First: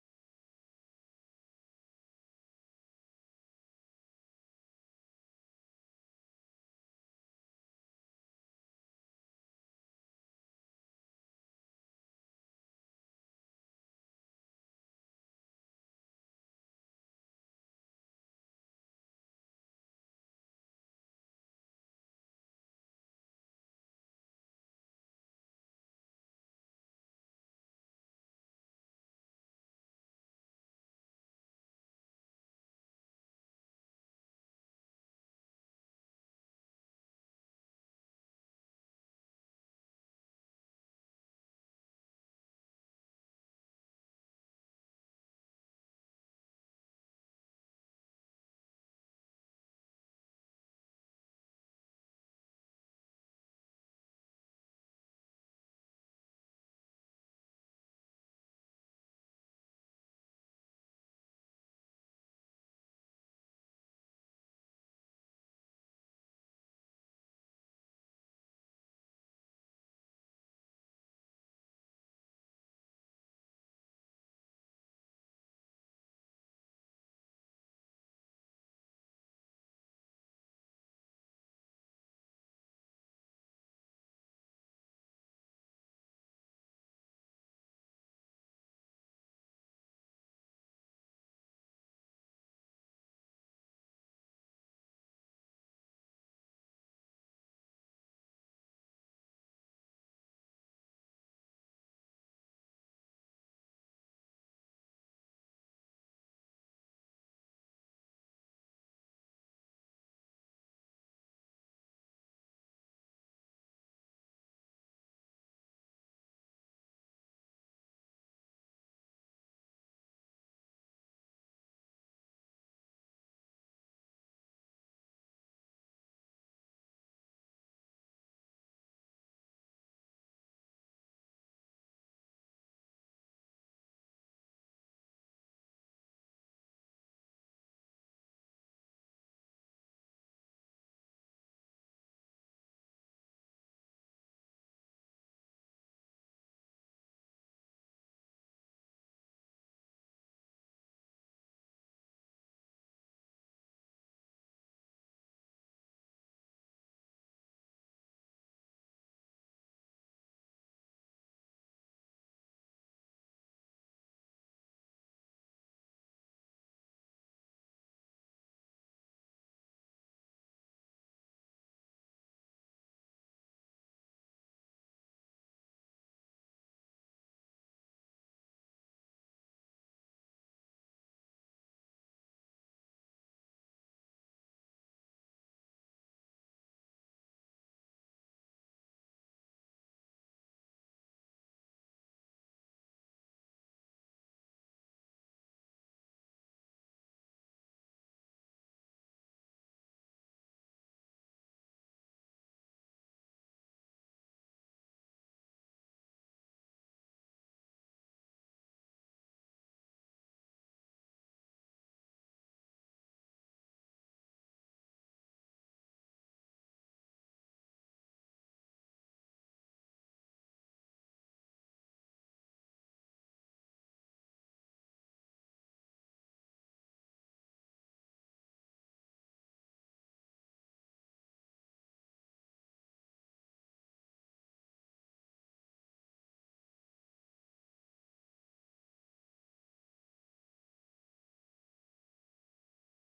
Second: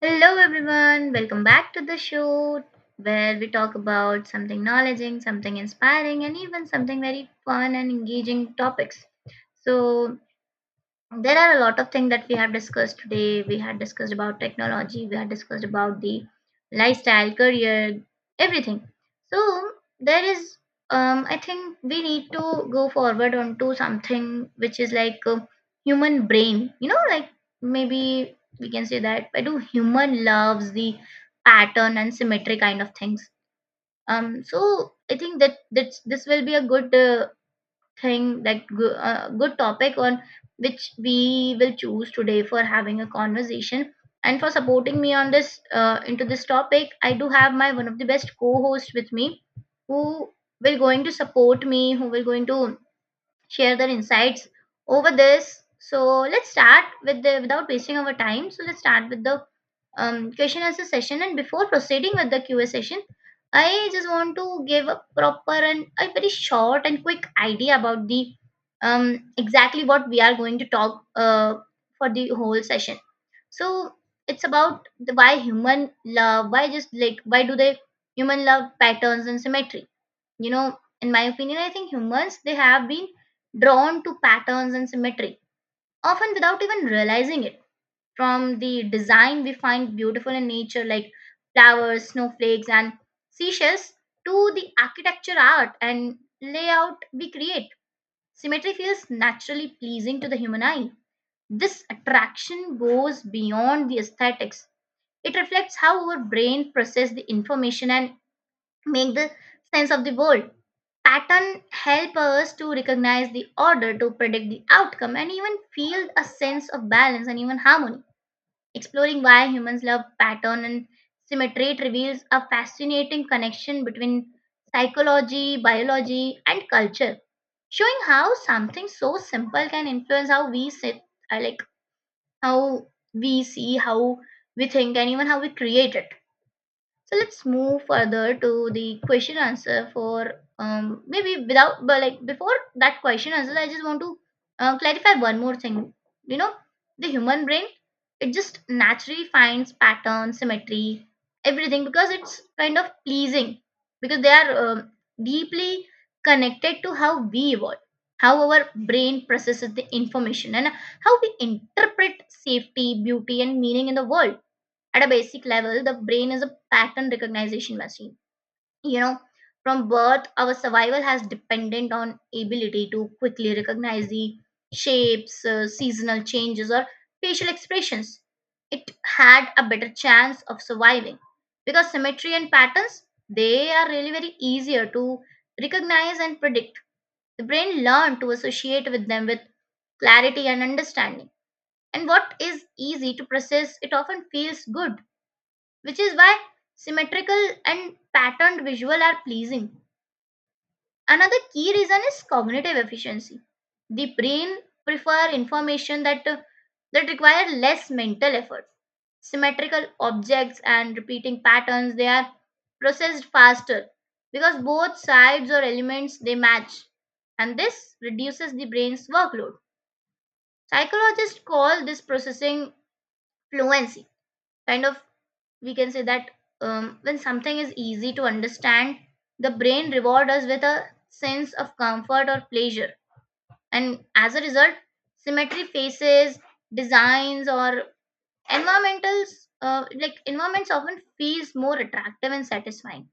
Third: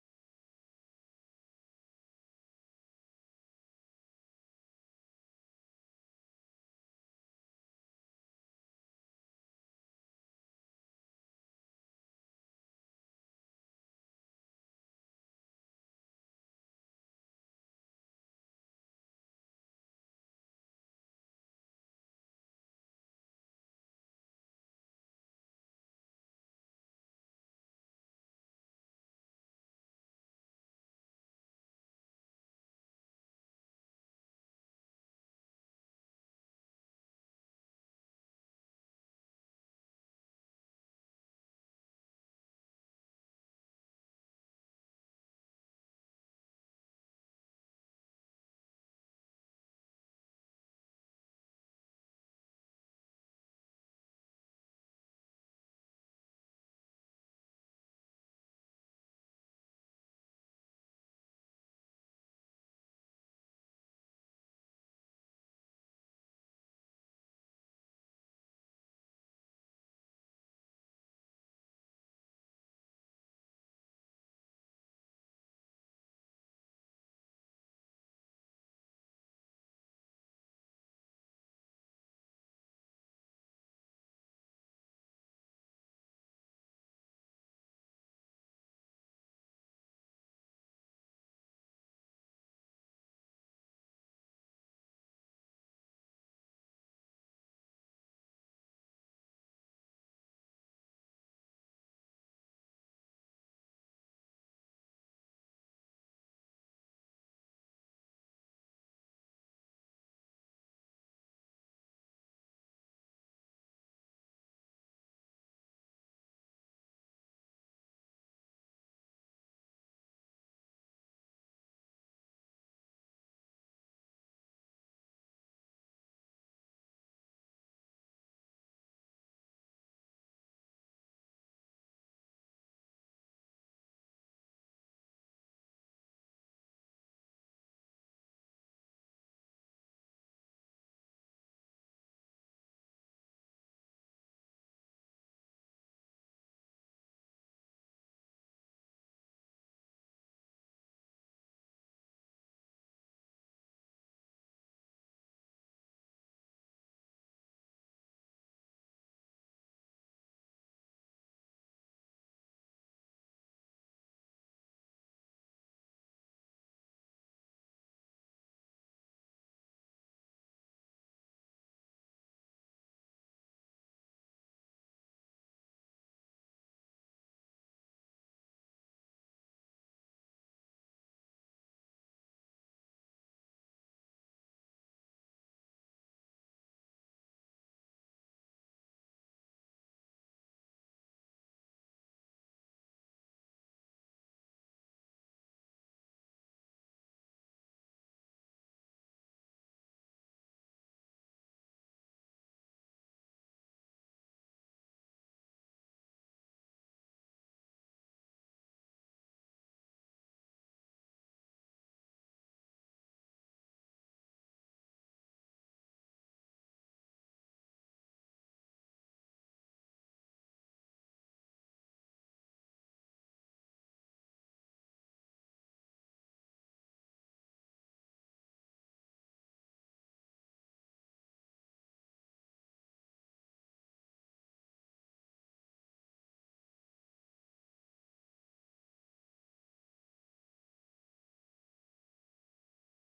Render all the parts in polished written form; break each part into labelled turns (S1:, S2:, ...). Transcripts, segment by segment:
S1: Hello, everyone. Welcome back to the show where we talk about something knowledgeing, something inspiring, and even something very fun and engaging topics. So, there are a lot of things that we have discussed today. We had discussed about technology, we had discussed about the lifestyle, career, everything. So there is, I think we need to go forward onto something which is like a human brain. You know, like maybe we can say that I do human loves the pattern and symmetry kind of things. So I think that this will be a good thing good topic on which we will choose today for having a conversation and for supporting me on this into this topic I do have my one of the best co host with me who will going to support me, who will going to share their insights over this. So let's start with the without wasting our time. So let's start with the question answer session. And before proceeding with the QA session, I just want to give a proper and a very short and quick idea about the exactly what we are going to talk for the whole session. So it's about the, why human love, why just like why do they human love patterns and symmetry. You know, in my opinion, I think humans they have been drawn to patterns and symmetry often without even realizing it, from the design we find beautiful in nature like flowers, snowflakes, and seashells to the architecture, art, and layout we create. Symmetry feels naturally pleasing to the human eye. This attraction goes beyond the aesthetics. It reflects how our brain processes the information and make the sense of the world. Pattern help us to recognize the order, to predict the outcome, and even feel a sense of balance and even harmony. Exploring why humans love pattern and symmetry, it reveals a fascinating connection between psychology, biology, and culture, showing how something so simple can influence how we sit, like how we see, how we think, and even how we create it. So let's move further to the question answer for maybe without but like before that question answer, I just want to clarify one more thing. You know, the human brain, it just naturally finds pattern, symmetry, everything because it's kind of pleasing, because they are deeply connected to how we evolve, how our brain processes the information, and how we interpret safety, beauty, and meaning in the world. At a basic level, the brain is a pattern recognition machine. You know, from birth, our survival has dependent on ability to quickly recognize the shapes, seasonal changes, or facial expressions. It had a better chance of surviving because symmetry and patterns, they are really very easier to recognize and predict. The brain learned to associate with them with clarity and understanding. And what is easy to process, it often feels good, which is why symmetrical and patterned visual are pleasing. Another key reason is cognitive efficiency. The brain prefer information that that require less mental effort. Symmetrical objects and repeating patterns, they are processed faster because both sides or elements they match, and this reduces the brain's workload. Psychologists call this processing fluency, kind of, we can say that when something is easy to understand, the brain rewards us with a sense of comfort or pleasure. And as a result, symmetry faces, designs, or environmentals, like environments often feels more attractive and satisfying.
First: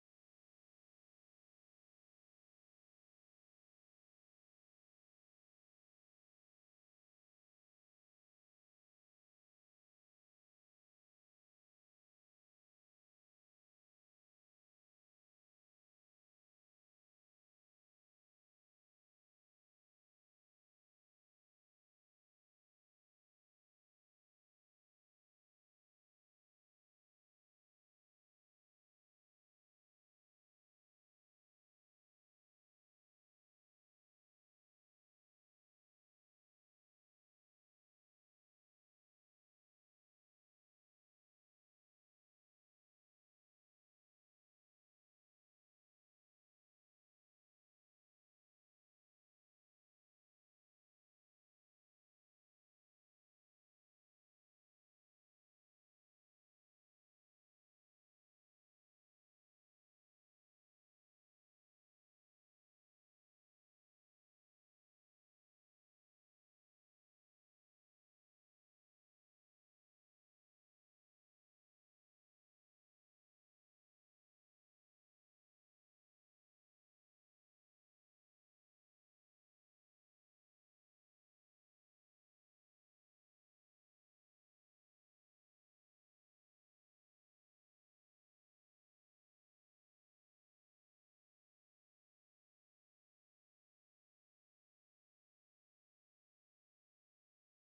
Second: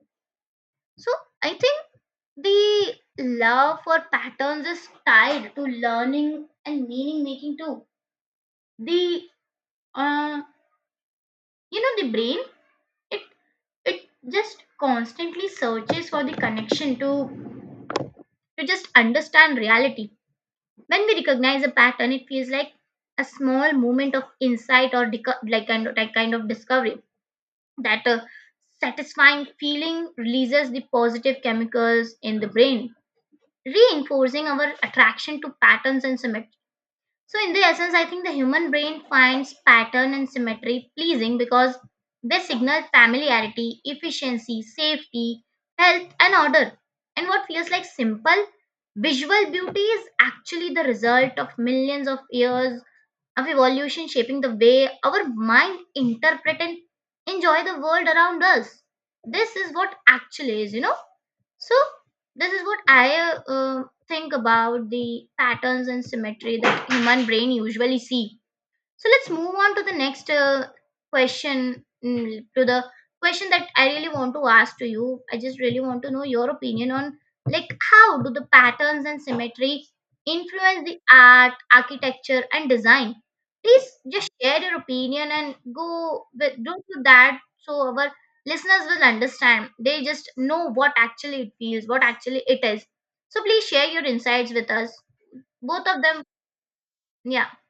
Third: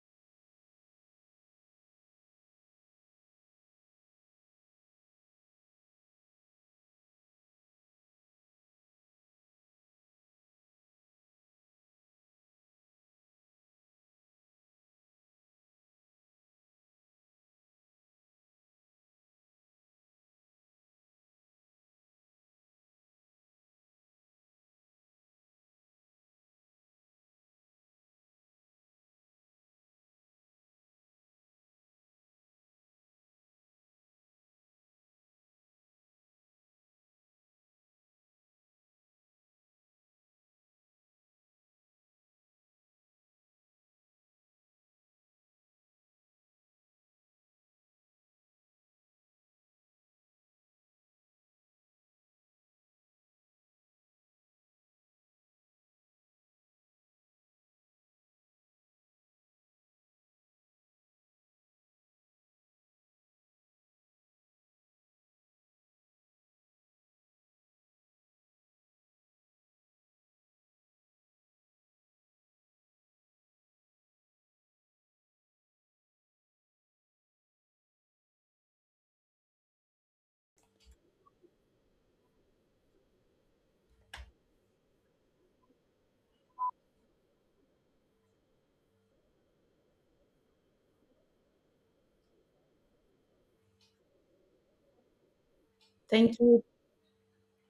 S1: So I think the love for patterns is tied to learning and meaning making too. The uh, you know the brain, it it just constantly searches for the connection to just understand reality. When we recognize a pattern, it feels like a small moment of insight like kind of discovery, that satisfying feeling releases the positive chemicals in the brain, reinforcing our attraction to patterns and symmetry. So, in the essence, I think the human brain finds pattern and symmetry pleasing because they signal familiarity, efficiency, safety, health, and order. And what feels like simple visual beauty is actually the result of millions of years of evolution shaping the way our mind interpret and enjoy the world around us. This is what actually is, you know, so this is what I uh, think about the patterns and symmetry that human brain usually see. So let's move on to the next question, to the question that I really want to ask to you. I just really want to know your opinion on like how do the patterns and symmetry influence the art, architecture, and design? Please just share your opinion and go with don't do that so our listeners will understand. They just know what actually it feels, what actually it is. So please share your insights with us. Both of them,
S2: Thank you.
S1: yeah.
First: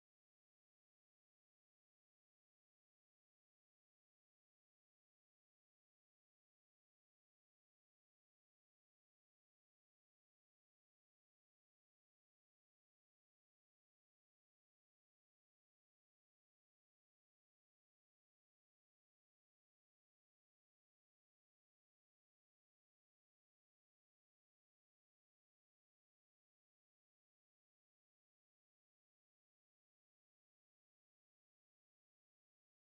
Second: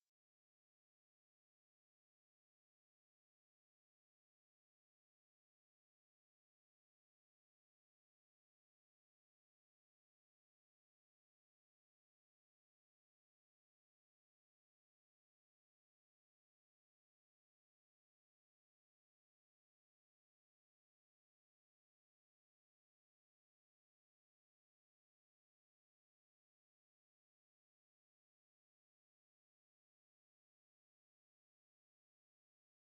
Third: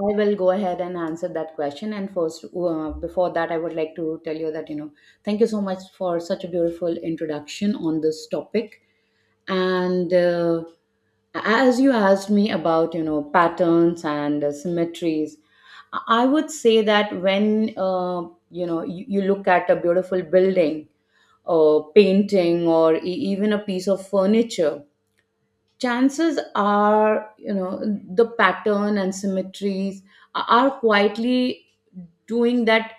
S2: I will go ahead and answer that question. And first, before that, I would like to tell you that, you know, thank you so much for such a beautiful introduction on this topic. And As you asked me about, you know, patterns and symmetries, I would say that when, you know, you look at a beautiful building, a painting, or even a piece of furniture, chances are, you know, the pattern and symmetries are quietly doing that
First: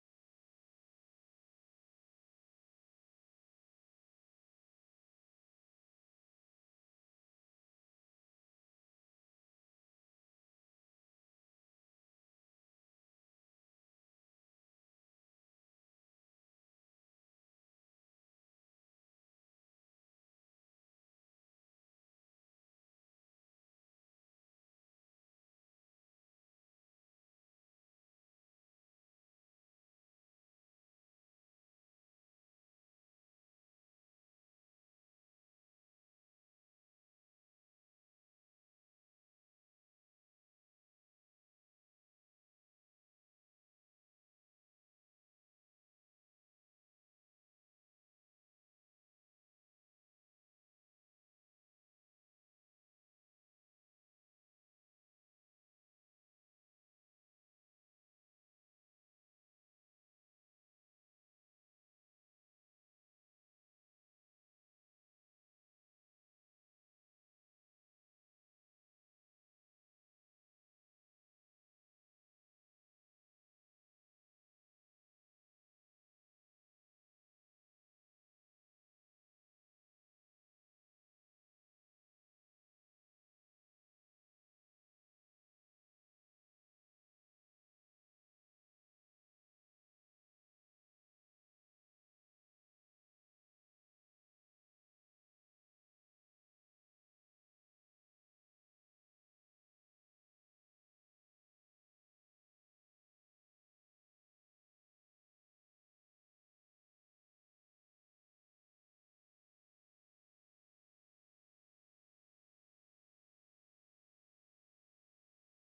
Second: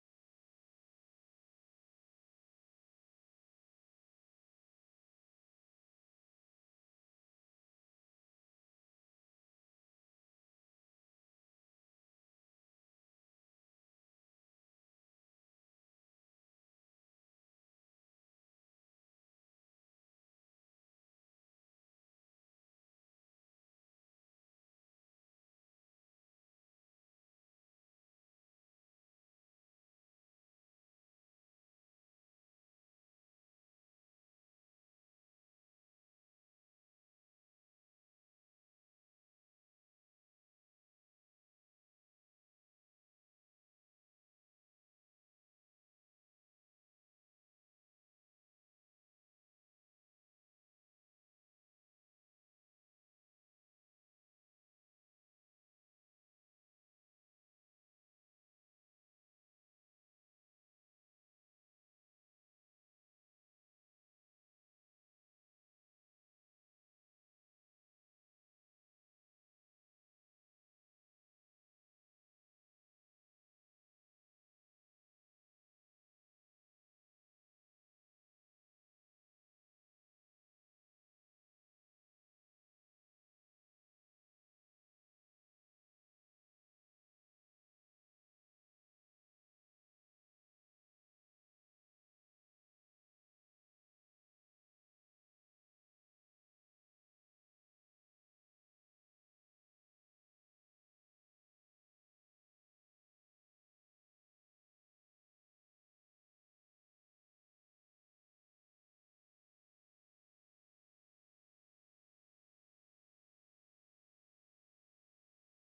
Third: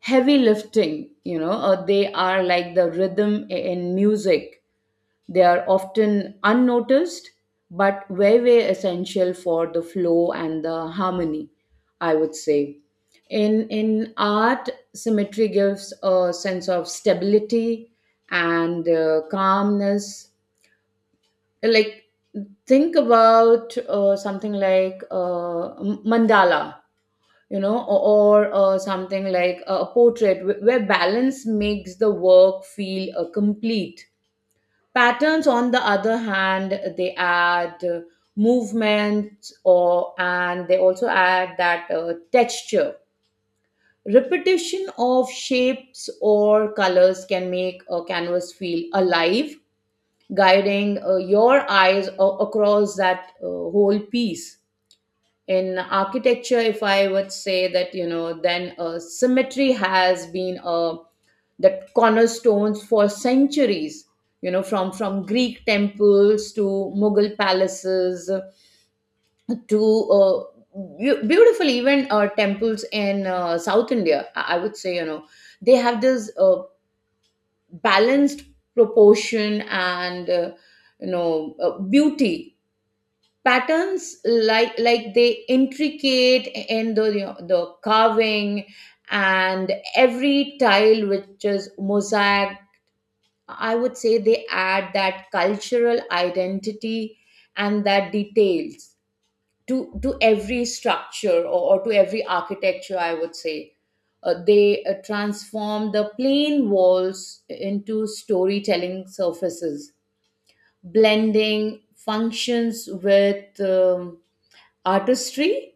S2: heavy lifting, you know. They are like the rhythm in music. They are often unnoticed but very essential for the flow and the harmony. I would say in art, symmetry gives a sense of stability and calmness. Like, think about something like mandala, you know, or something like a portrait where balance makes the work feel complete. Patterns, on the other hand, they add movement, or and they also add that texture. Repetition of shapes or colors can make a canvas feel alive, guiding your eyes across that whole piece. In architecture, if I would say that, you know, then symmetry has been the cornerstones for centuries. You know, from Greek temples to Mughal palaces to uh, beautiful even temples in South India. I would say, you know, they have this balanced proportion and you know, beauty. Patterns, like they intricate in the, you know, the carving, and every tile which is mosaic, I would say, they add that cultural identity and that details to every structure, or to every architecture, I would say. They transform the plain walls into storytelling surfaces, blending functions with artistry.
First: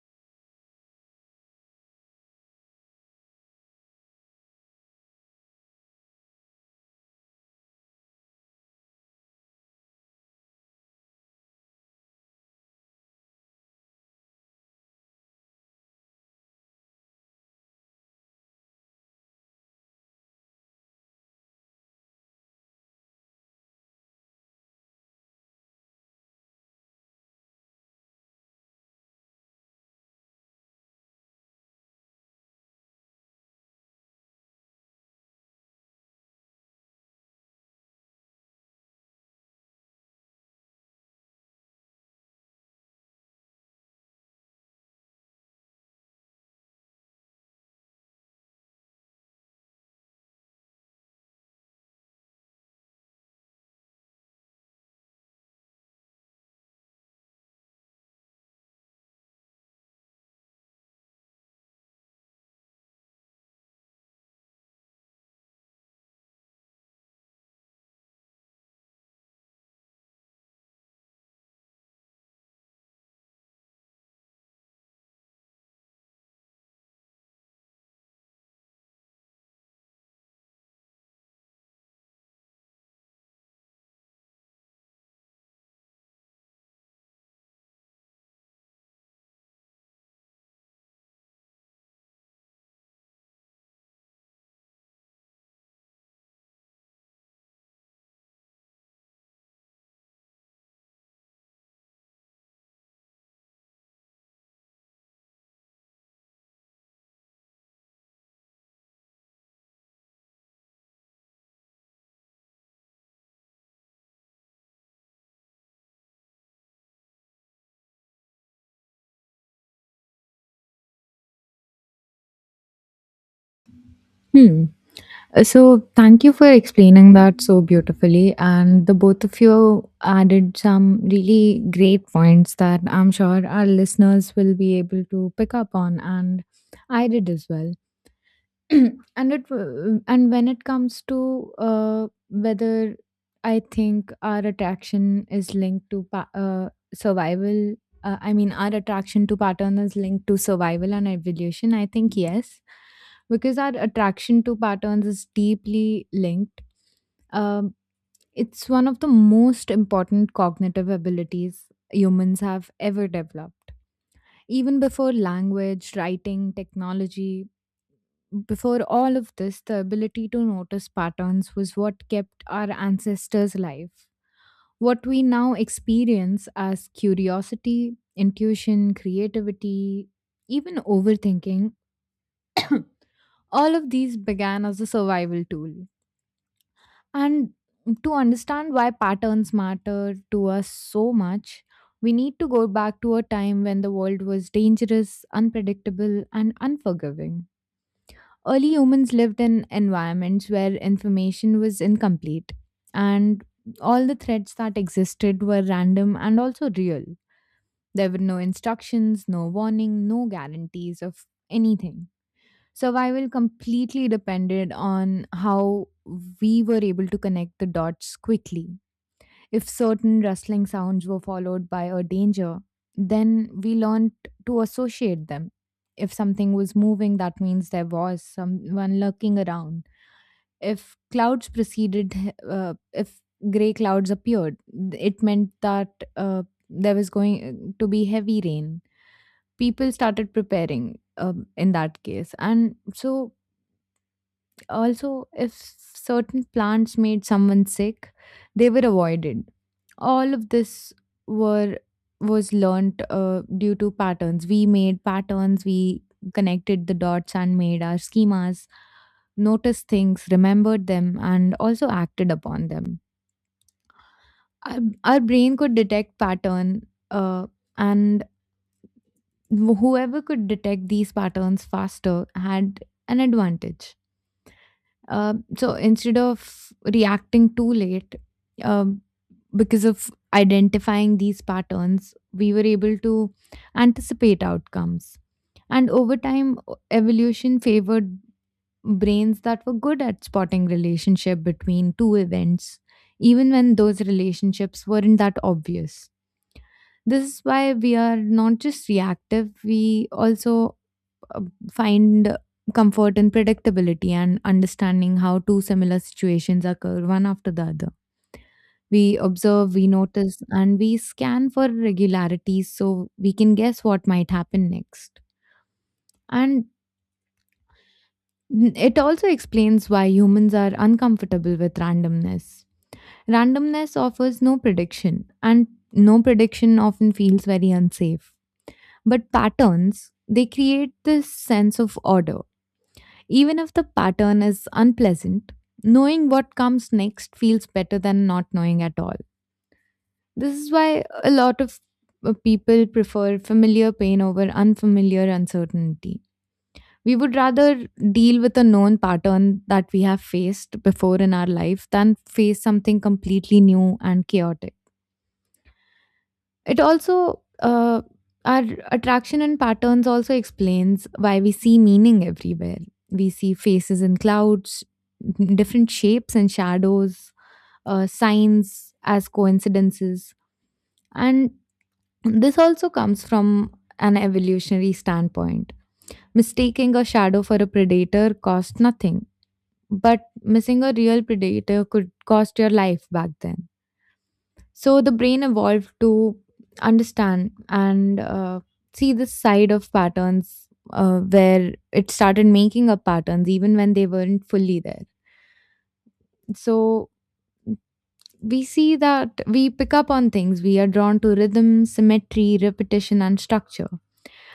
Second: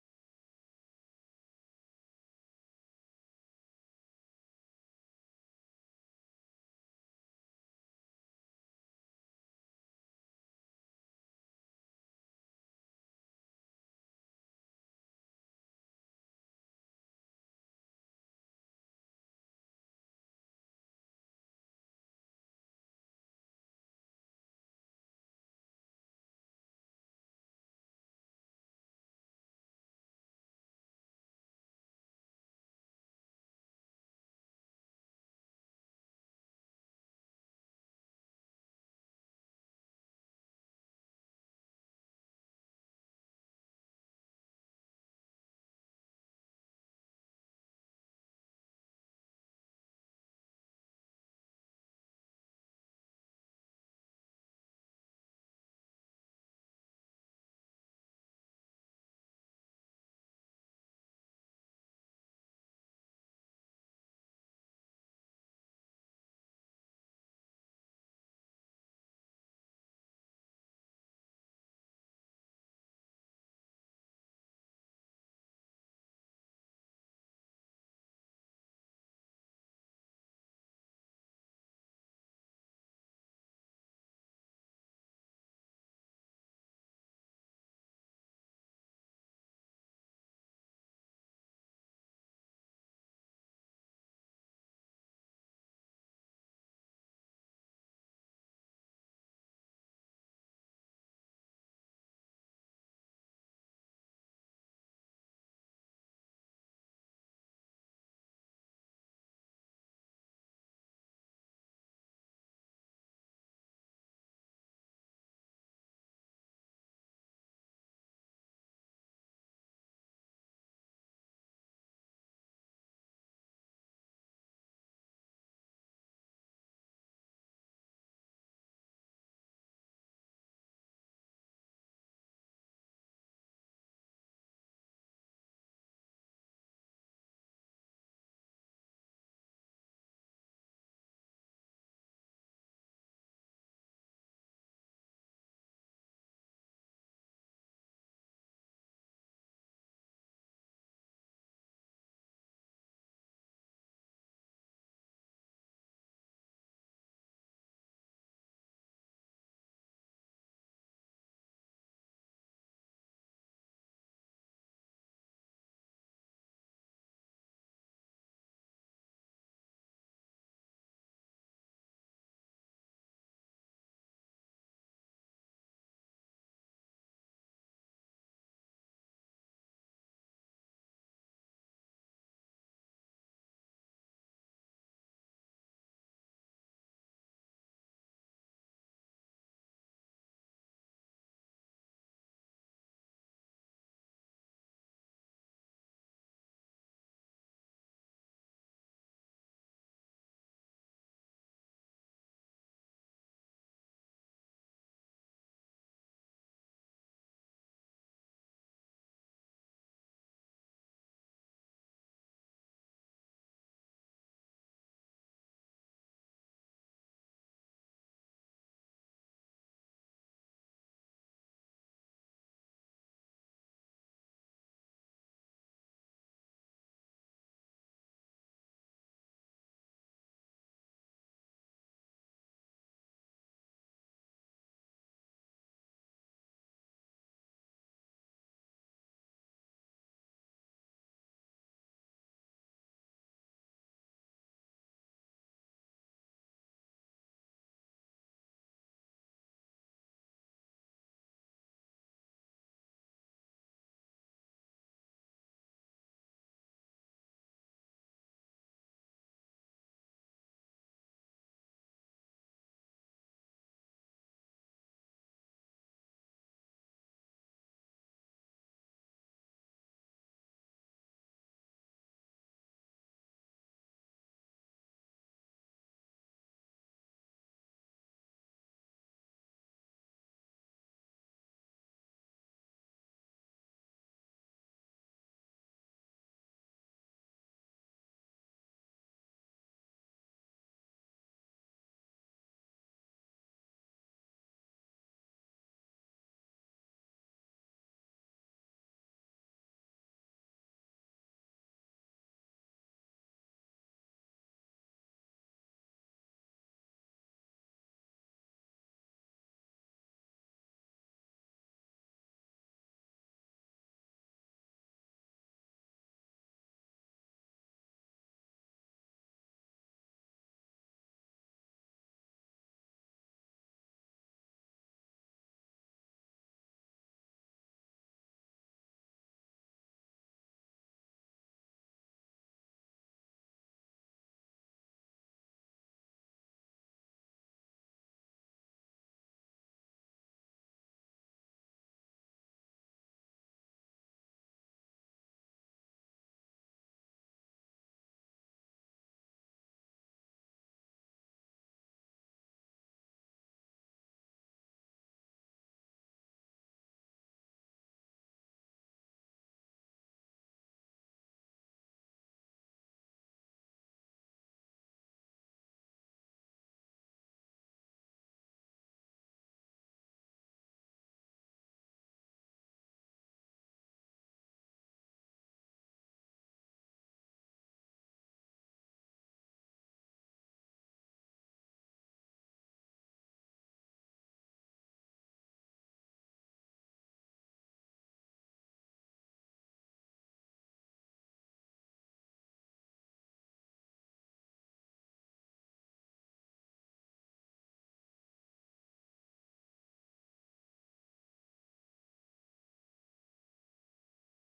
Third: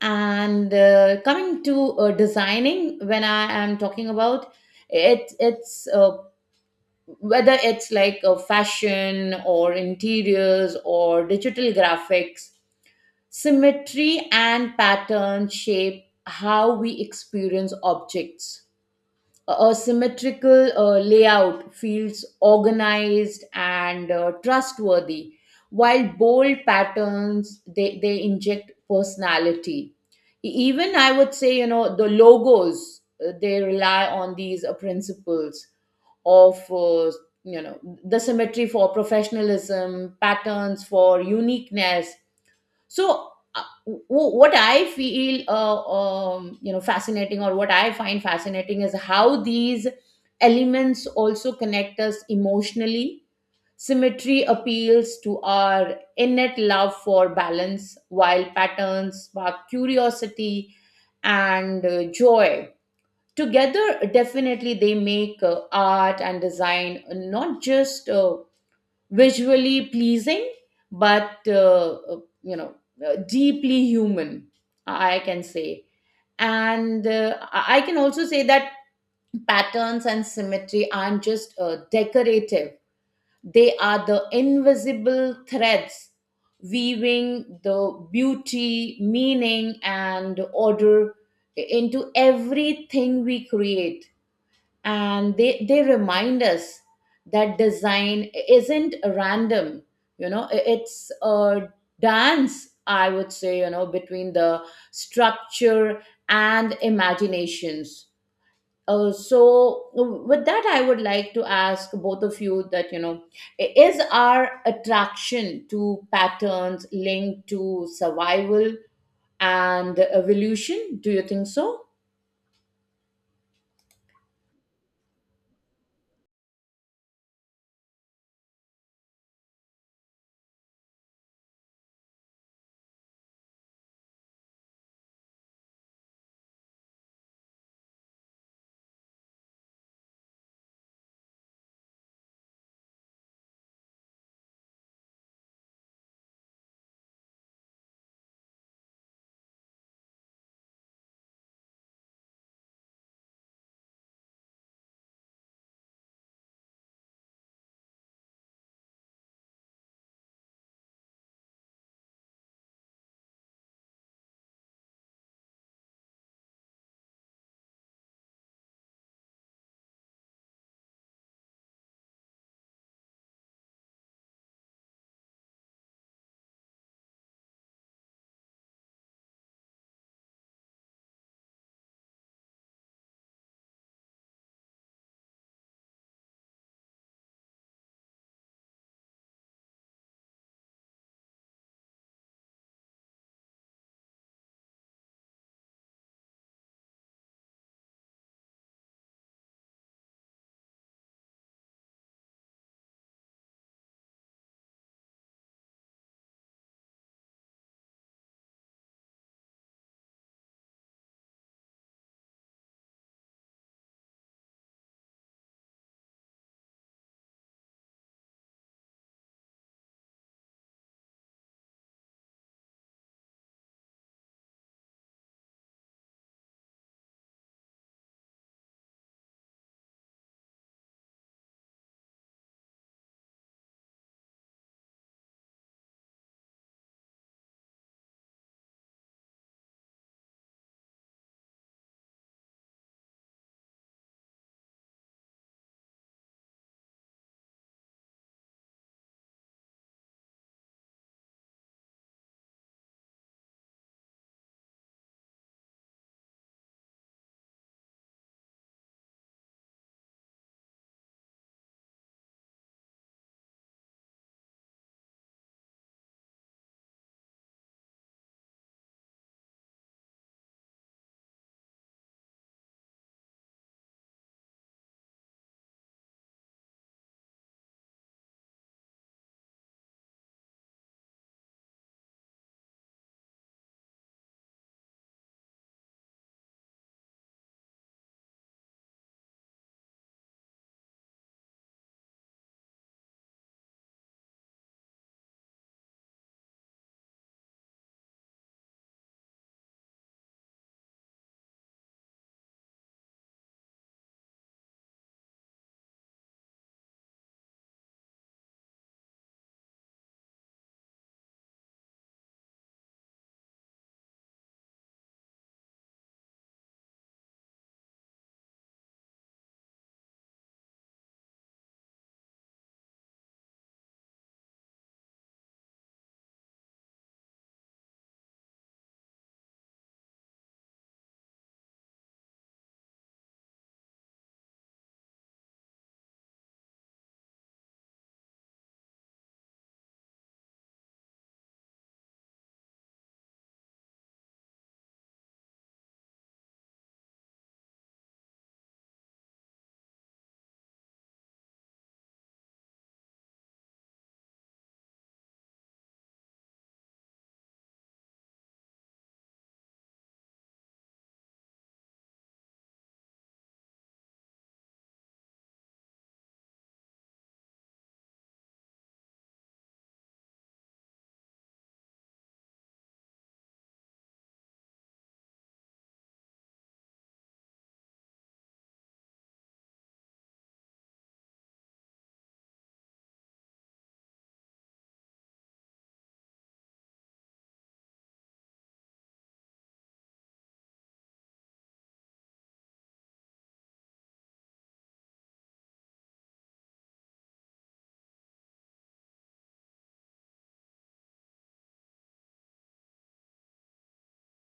S2: And coming to designing, when I am talking about it, it's whether it's like a fashion or interiors or digital graphics, symmetry and pattern shape how we experience objects. A symmetrical layout feels organized and trustworthy, while bold patterns, they inject personality. Even, I would say, you know, the logos, they rely on these principles of, you know, the symmetry for professionalism, patterns for uniqueness. So what I feel you know, fascinating, or what I find fascinating is how these elements also connect us emotionally. Symmetry appeals to our innate love for balance, while patterns spark curiosity and joy. Together, definitely, they make art and design not just visually pleasing, but you know, deeply human, I can say. And I can also say that patterns and symmetry aren't just decorative. They are the invisible threads weaving the beauty, meaning, and order into everything we create. And they remind us that design isn't random, you know, it's a dance, I would say, you know, between the structure and imaginations. So with that, I would like to ask both of you that, you know, is our attraction to patterns linked to survival and evolution? Do you think so?
S3: Hmm. So thank you for explaining that so beautifully. And the both of you added some really great points that I'm sure our listeners will be able to pick up on. And I did as well. And when it comes to whether I think our attraction is linked to survival, I mean our attraction to pattern is linked to survival and evolution. I think yes, because our attraction to patterns is deeply linked. Um, it's one of the most important cognitive abilities humans have ever developed even before language, writing, technology, before all of this, the ability to notice patterns was what kept our ancestors alive. What we now experience as curiosity, intuition, creativity, even overthinking, all of these began as a survival tool. And to understand why patterns matter to us so much, we need to go back to a time when the world was dangerous, unpredictable, and unforgiving. Early humans lived in environments where information was incomplete, and all the threats that existed were random and also real. There were no instructions, no warning, no guarantees of anything. Survival completely depended on how we were able to connect the dots quickly. If certain rustling sounds were followed by a danger, then we learned to associate them. If something was moving, that means there was someone lurking around. If clouds preceded, if gray clouds appeared, it meant that uh, there was going to be heavy rain. People started preparing in that case. And so, also, if certain plants made someone sick, they were avoided. All of this were was learnt due to patterns. We made patterns, we connected the dots and made our schemas, noticed things, remembered them and also acted upon them. our, our brain could detect pattern, uh, and whoever could detect these patterns faster had an advantage. So instead of reacting too late, um, because of identifying these patterns, we were able to anticipate outcomes. And over time, evolution favored brains that were good at spotting relationship between two events, even when those relationships weren't that obvious. This is why we are not just reactive, we also uh, find comfort in predictability and understanding how two similar situations occur one after the other. We observe, we notice, and we scan for regularities so we can guess what might happen next. And it also explains why humans are uncomfortable with randomness. Randomness offers no prediction, and no prediction often feels very unsafe. But patterns, they create this sense of order. Even if the pattern is unpleasant, knowing what comes next feels better than not knowing at all. This is why a lot of people prefer familiar pain over unfamiliar uncertainty. We would rather deal with a known pattern that we have faced before in our life than face something completely new and chaotic. It also our attraction and patterns also explains why we see meaning everywhere. We see faces in clouds, different shapes and shadows, signs as coincidences, and this also comes from an evolutionary standpoint. Mistaking a shadow for a predator cost nothing, but missing a real predator could cost your life back then. So the brain evolved to understand and see this side of patterns, where it started making up patterns even when they weren't fully there. So we see that we pick up on things. We are drawn to rhythm, symmetry, repetition, and structure.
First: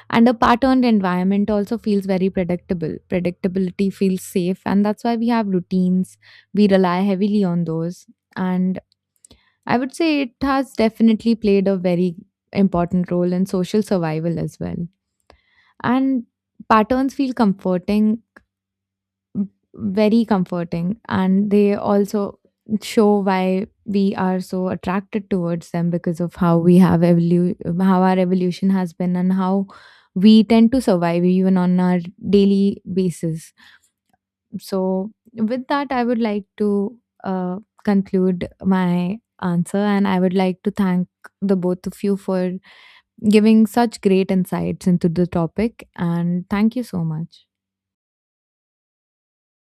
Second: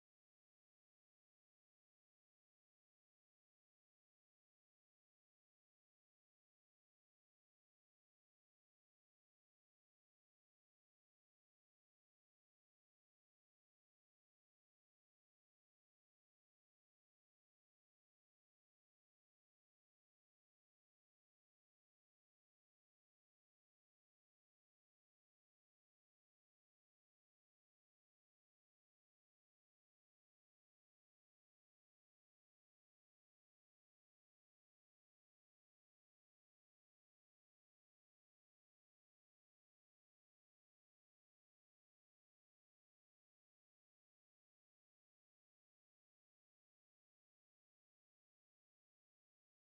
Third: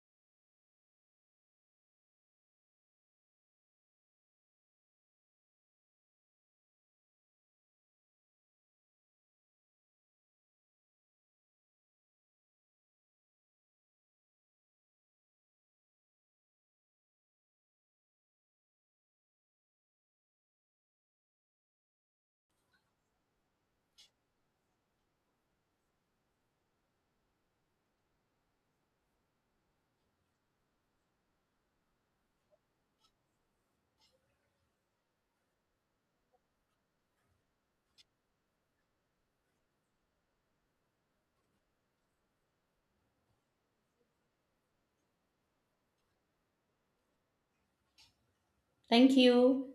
S3: And a patterned environment also feels very predictable. Predictability feels safe, and that's why we have routines. We rely heavily on those. And I would say it has definitely played a very important role in social survival as well. And patterns feel comforting, very comforting, and they also show why we are so attracted towards them because of how we have how our evolution has been and how we tend to survive even on our daily basis. So, with that, I would like to conclude my answer and I would like to thank the both of you for giving such great insights into the topic. And thank you so much.
S2: Thank you.